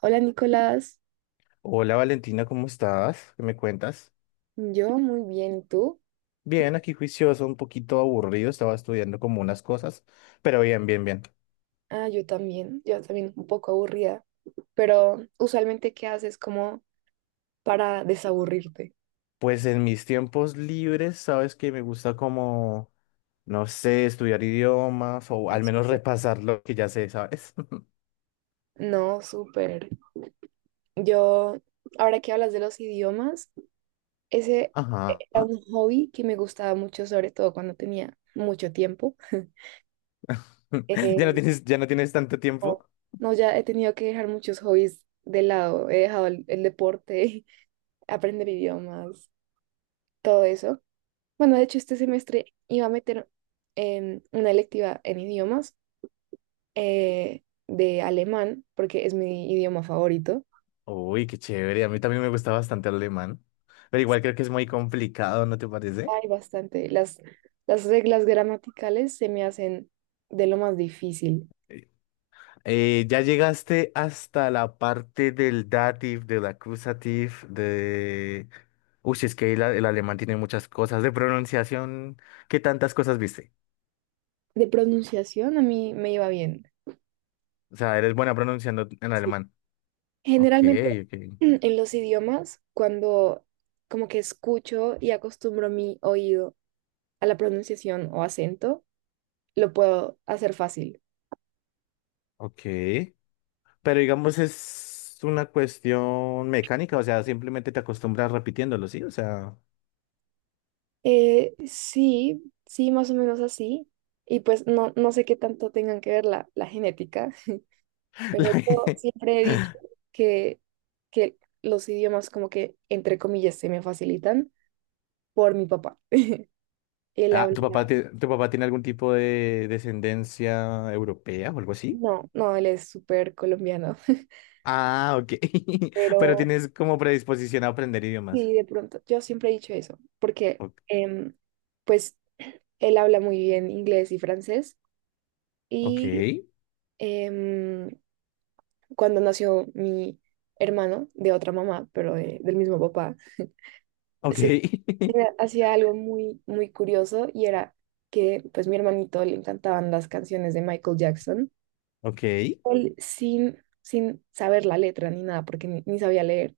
Hola Nicolás, Hola Valentina, ¿cómo estás? ¿Qué me cuentas? yo muy bien, ¿y tú? Bien, aquí juicioso, un poquito aburrido, estaba estudiando como unas cosas, pero bien, bien, bien. Ah, yo también un poco aburrida, pero usualmente ¿qué haces como para desaburrirte? Pues en mis tiempos libres, sabes que me gusta como, no sé, estudiar idiomas o al menos repasar lo que ya sé, ¿sabes? No, súper. Yo, ahora que hablas de los idiomas, ese Ajá. era un hobby que me gustaba mucho, sobre todo cuando tenía mucho tiempo. ¿Ya no Eh, tienes, ya no tienes tanto no, tiempo? no, ya he tenido que dejar muchos hobbies de lado, he dejado el deporte, aprender idiomas, todo eso. Bueno, de hecho, este semestre iba a meter una electiva en idiomas de alemán, porque es mi idioma favorito. Uy, qué chévere, a mí también me gusta bastante el alemán, pero igual creo que es muy complicado, ¿no te parece? Hay bastante. Las reglas gramaticales se me hacen de lo más difícil. ¿Ya llegaste hasta la parte del dative, del accusative, de...? Uy, si es que el alemán tiene muchas cosas de pronunciación. ¿Qué tantas cosas viste? De pronunciación a mí me iba bien. O sea, eres buena pronunciando en Sí. alemán. Ok, Generalmente ok, en los idiomas, cuando como que escucho y acostumbro mi oído a la pronunciación o acento, lo puedo hacer fácil. ok. Pero digamos es una cuestión mecánica, o sea, simplemente te acostumbras repitiéndolo, ¿sí? O sea, Sí, sí, más o menos así. Y pues no, no sé qué tanto tengan que ver la genética, pero yo siempre he la- dicho que, que los idiomas como que, entre comillas, se me facilitan por mi papá. Él Ah, habla, ¿tu papá, tu papá tiene algún tipo de descendencia europea o algo así? no, no, él es súper colombiano. Ah, ok. Pero Pero tienes como predisposición a aprender idiomas. sí, de pronto, yo siempre he dicho eso, porque O- pues él habla muy bien inglés y francés Ok, y... em, cuando nació mi hermano de otra mamá, pero del mismo papá, ok, se hacía algo muy, muy curioso y era que pues mi hermanito le encantaban las canciones de Michael Jackson. ok. Él sin saber la letra ni nada, porque ni sabía leer,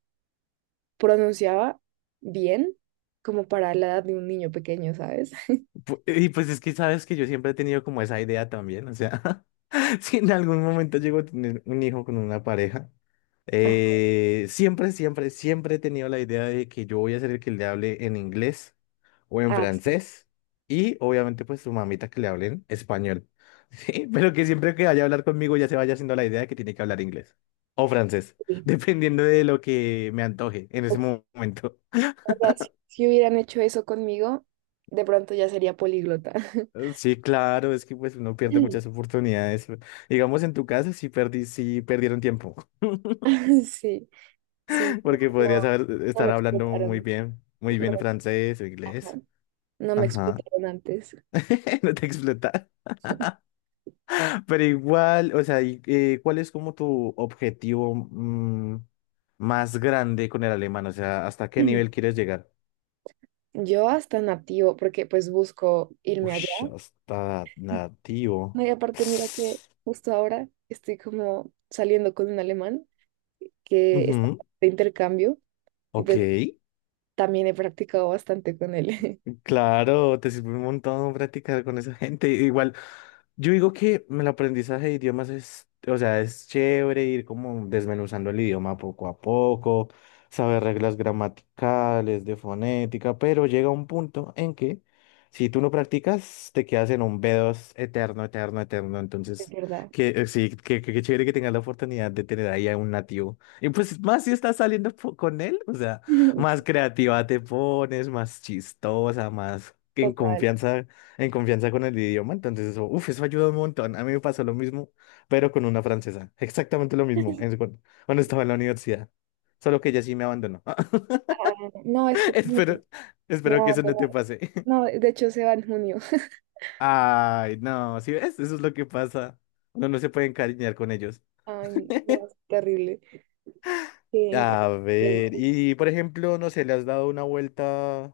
pronunciaba bien como para la edad de un niño pequeño, ¿sabes? Y pues es que sabes que yo siempre he tenido como esa idea también. O sea, si en algún momento llego a tener un hijo con una pareja, Ah, siempre, siempre, siempre he tenido la idea de que yo voy a ser el que le hable en inglés. O en ah, francés, y obviamente pues su mamita que le hablen español, ¿sí? Pero que siempre que vaya a hablar conmigo ya se vaya haciendo la idea de que tiene que hablar inglés o francés, sí. dependiendo de lo que me antoje en ese Uf, momento. ahora, si hubieran hecho eso conmigo, de pronto ya sería políglota. Sí, claro, es que pues uno pierde muchas oportunidades. Digamos en tu casa sí perdí, sí perdieron tiempo, Sí. Sí, no, porque no, no estar me hablando explotaron. Muy No, bien francés o inglés. ajá, no me Ajá, explotaron antes. no te explota. Pero igual, o sea, y, ¿cuál es como tu objetivo más grande con el alemán? O sea, ¿hasta qué nivel quieres llegar? Yo hasta nativo, porque pues busco irme allá. Ush, hasta nativo. No, y aparte, mira que justo ahora estoy como saliendo con un alemán que está Ujú, de intercambio y ok. pues también he practicado bastante con él. Claro, te sirve un montón practicar con esa gente. Igual, yo digo que el aprendizaje de idiomas es, o sea, es chévere ir como desmenuzando el idioma poco a poco, saber reglas gramaticales, de fonética, pero llega un punto en que si tú no practicas, te quedas en un B2 eterno, eterno, eterno. Es Entonces, verdad. que sí, que chévere que tengas la oportunidad de tener ahí a un nativo. Y pues más si estás saliendo con él, o sea. Más Sí, creativa te pones, más chistosa, más que total. En confianza con el idioma. Entonces eso, uf, eso ayuda un montón. A mí me pasó lo mismo, pero con una francesa. Exactamente lo mismo cuando estaba en la universidad. Solo que ella sí me abandonó. Ah, no, este también Espero, me va espero a que eso no abandonar. te pase. No, de hecho se va en junio. Ay, no, ¿si ves? Eso es lo que pasa. Uno no se puede encariñar con ellos. Ay, no, es terrible. Qué A increíble. ver, y por ejemplo, no sé, ¿le has dado una vuelta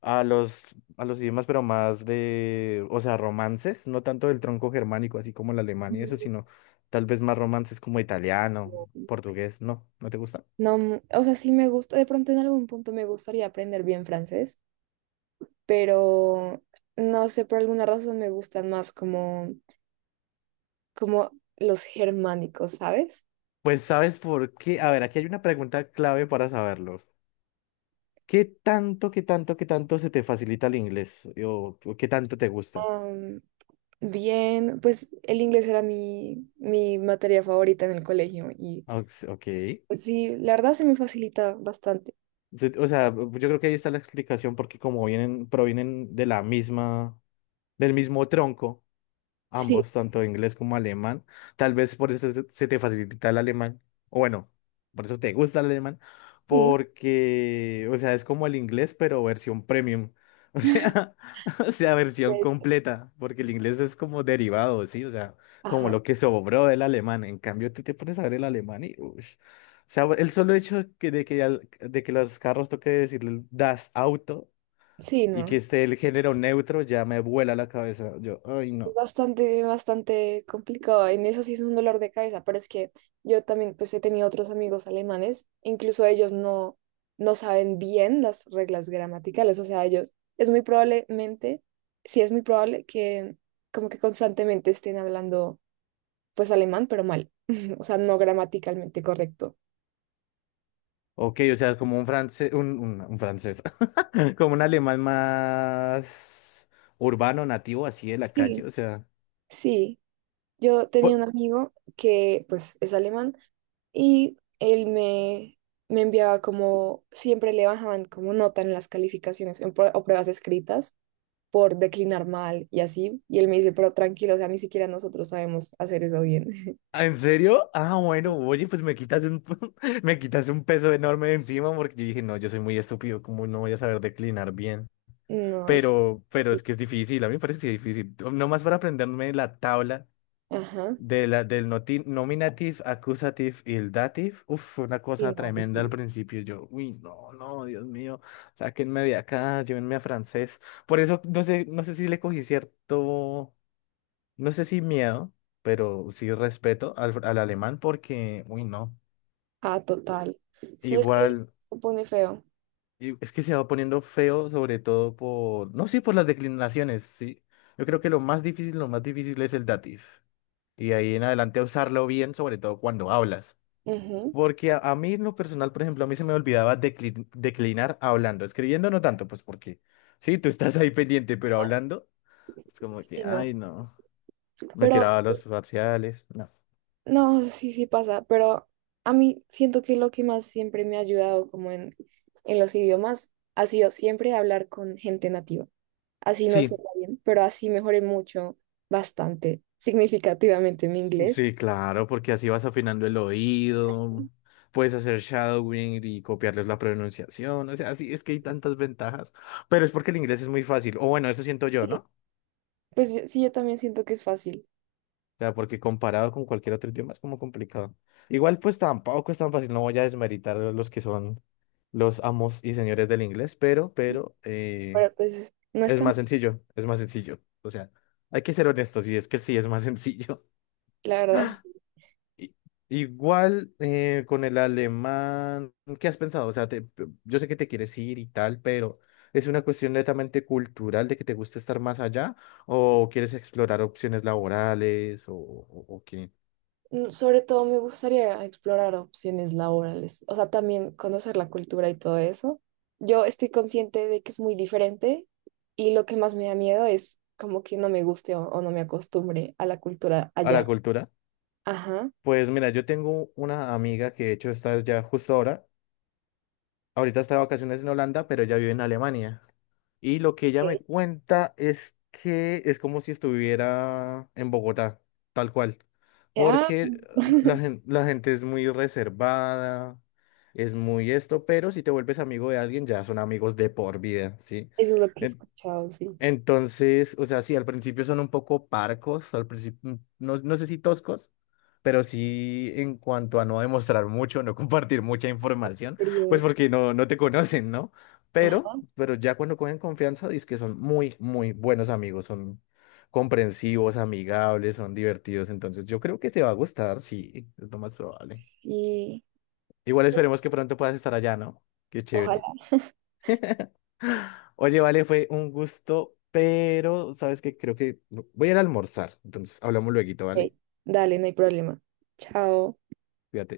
a los idiomas, pero más de, o sea, romances, no tanto del tronco germánico, así como el alemán y eso, sino tal vez más romances como italiano, Pues, portugués, ¿no? ¿No te gusta? no, mm, o sea, sí me gusta, de pronto en algún punto me gustaría aprender bien francés, pero no sé, por alguna razón me gustan más como, como los germánicos, ¿sabes? Pues sabes por qué, a ver, aquí hay una pregunta clave para saberlo. ¿Qué tanto, qué tanto, qué tanto se te facilita el inglés? O qué tanto te gusta? Am, bien, pues el inglés era mi, mi materia favorita en el colegio y Ok. pues sí, la verdad se me facilita bastante. O sea, yo creo que ahí está la explicación porque como vienen, provienen de la misma del mismo tronco, Sí, ambos, tanto inglés como alemán. Tal vez por eso se te facilita el alemán, o bueno, por eso te gusta el alemán, sí. porque, o sea, es como el inglés, pero versión premium. O sea, o sea, versión Pues, completa, porque el inglés es como derivado, ¿sí? O sea, como ajá, lo que sobró del alemán. En cambio, tú te pones a ver el alemán y, ush. O sea, el solo hecho que, de que, al- de que los carros toque decirle das Auto sí, y que no. esté el género neutro ya me vuela la cabeza. Yo, ay, no. Bastante, bastante complicado. En eso sí es un dolor de cabeza, pero es que yo también pues he tenido otros amigos alemanes, e incluso ellos no, no saben bien las reglas gramaticales, o sea, ellos es muy probablemente, sí es muy probable que como que constantemente estén hablando pues alemán, pero mal, o sea, no gramaticalmente correcto. Ok, o sea, como un francés, un francés, como un alemán más urbano, nativo, así de la calle, Sí. o sea. Sí, yo tenía po- un amigo que pues es alemán. Y me enviaba como, siempre le bajaban como nota en las calificaciones en o pruebas escritas por declinar mal y así. Y él me dice, pero tranquilo, o sea, ni siquiera nosotros sabemos hacer eso bien. ¿Ah, ¿En serio? Ah, bueno, oye, pues me quitas un, me quitas un peso enorme de encima porque yo dije, no, yo soy muy estúpido, como no voy a saber declinar bien? No, es que Pero es sí. que es difícil, a mí me parece difícil. Nomás para aprenderme la tabla Ajá. de nominative, accusative y el dative, uf, fue una Sí, cosa no, tremenda al horrible. principio. Yo, uy, no, no, Dios mío, sáquenme de acá, llévenme a francés. Por eso no sé, no sé si le cogí cierto, no sé si miedo, pero sí respeto al alemán porque, uy, no, Ah, total. Sí, es que igual, se pone feo. Es que se va poniendo feo, sobre todo por, no, sí, por las declinaciones, sí. Yo creo que lo más difícil es el dative. Y ahí en adelante usarlo bien, sobre todo cuando hablas. Ujú. Porque a mí en lo personal, por ejemplo, a mí se me olvidaba declinar hablando, escribiendo no tanto, pues porque sí, tú estás ahí pendiente, pero Ajá, hablando es como sí, que, no. ay, no, me Pero tiraba los parciales, no. no, sí, sí pasa, pero a mí siento que lo que más siempre me ha ayudado como en los idiomas ha sido siempre hablar con gente nativa. Así no Sí, sepa bien, pero así mejoré mucho, bastante, significativamente mi inglés. sí, claro, porque así vas afinando el oído, puedes hacer shadowing y copiarles la pronunciación, o sea, sí, es que hay tantas ventajas, pero es porque el inglés es muy fácil, o bueno, eso siento yo, Sí. ¿no? Pues yo- sí, yo también siento que es fácil, O sea, porque comparado con cualquier otro idioma es como complicado. Igual pues tampoco es tan fácil, no voy a desmeritar a los que son los amos y señores del inglés, pero pero pues no es es tan, más sencillo, es más sencillo. O sea, hay que ser honestos y es que sí, es más sencillo. la verdad. I- Igual con el alemán, ¿qué has pensado? O sea, yo sé que te quieres ir y tal, pero ¿es una cuestión netamente cultural de que te gusta estar más allá o quieres explorar opciones laborales o o qué? Mm, sobre todo me gustaría explorar opciones laborales, o sea, también conocer la cultura y todo eso. Yo estoy consciente de que es muy diferente y lo que más me da miedo es como que no me guste o no me acostumbre a la cultura ¿A la allá. cultura? Ajá. Ok. Pues mira, yo tengo una amiga que de hecho está ya justo ahora, ahorita está de vacaciones en Holanda, pero ella vive en Alemania. Y lo que ella Eh, me cuenta es que es como si estuviera en Bogotá, tal cual. ah, Porque la gente es muy reservada, es muy esto, pero si te vuelves amigo de alguien ya son amigos de por vida, ¿sí? eso es lo que he escuchado, sí. Entonces, o sea, sí, al principio son un poco parcos, al principio, no, no sé si toscos, pero sí en cuanto a no demostrar mucho, no compartir mucha información, pues Fríos. porque no, no te conocen, ¿no? Ajá. Pero ya cuando cogen confianza, dices que son muy, muy buenos amigos, son comprensivos, amigables, son divertidos, entonces yo creo que te va a gustar, sí, es lo más probable. Y Igual esperemos que pronto puedas estar allá, ¿no? Qué ojalá. chévere. Oye, vale, fue un gusto, pero sabes que creo que voy a ir a almorzar. Entonces, hablamos luego, Ok, ¿vale? dale, no hay problema. Chao. Fíjate.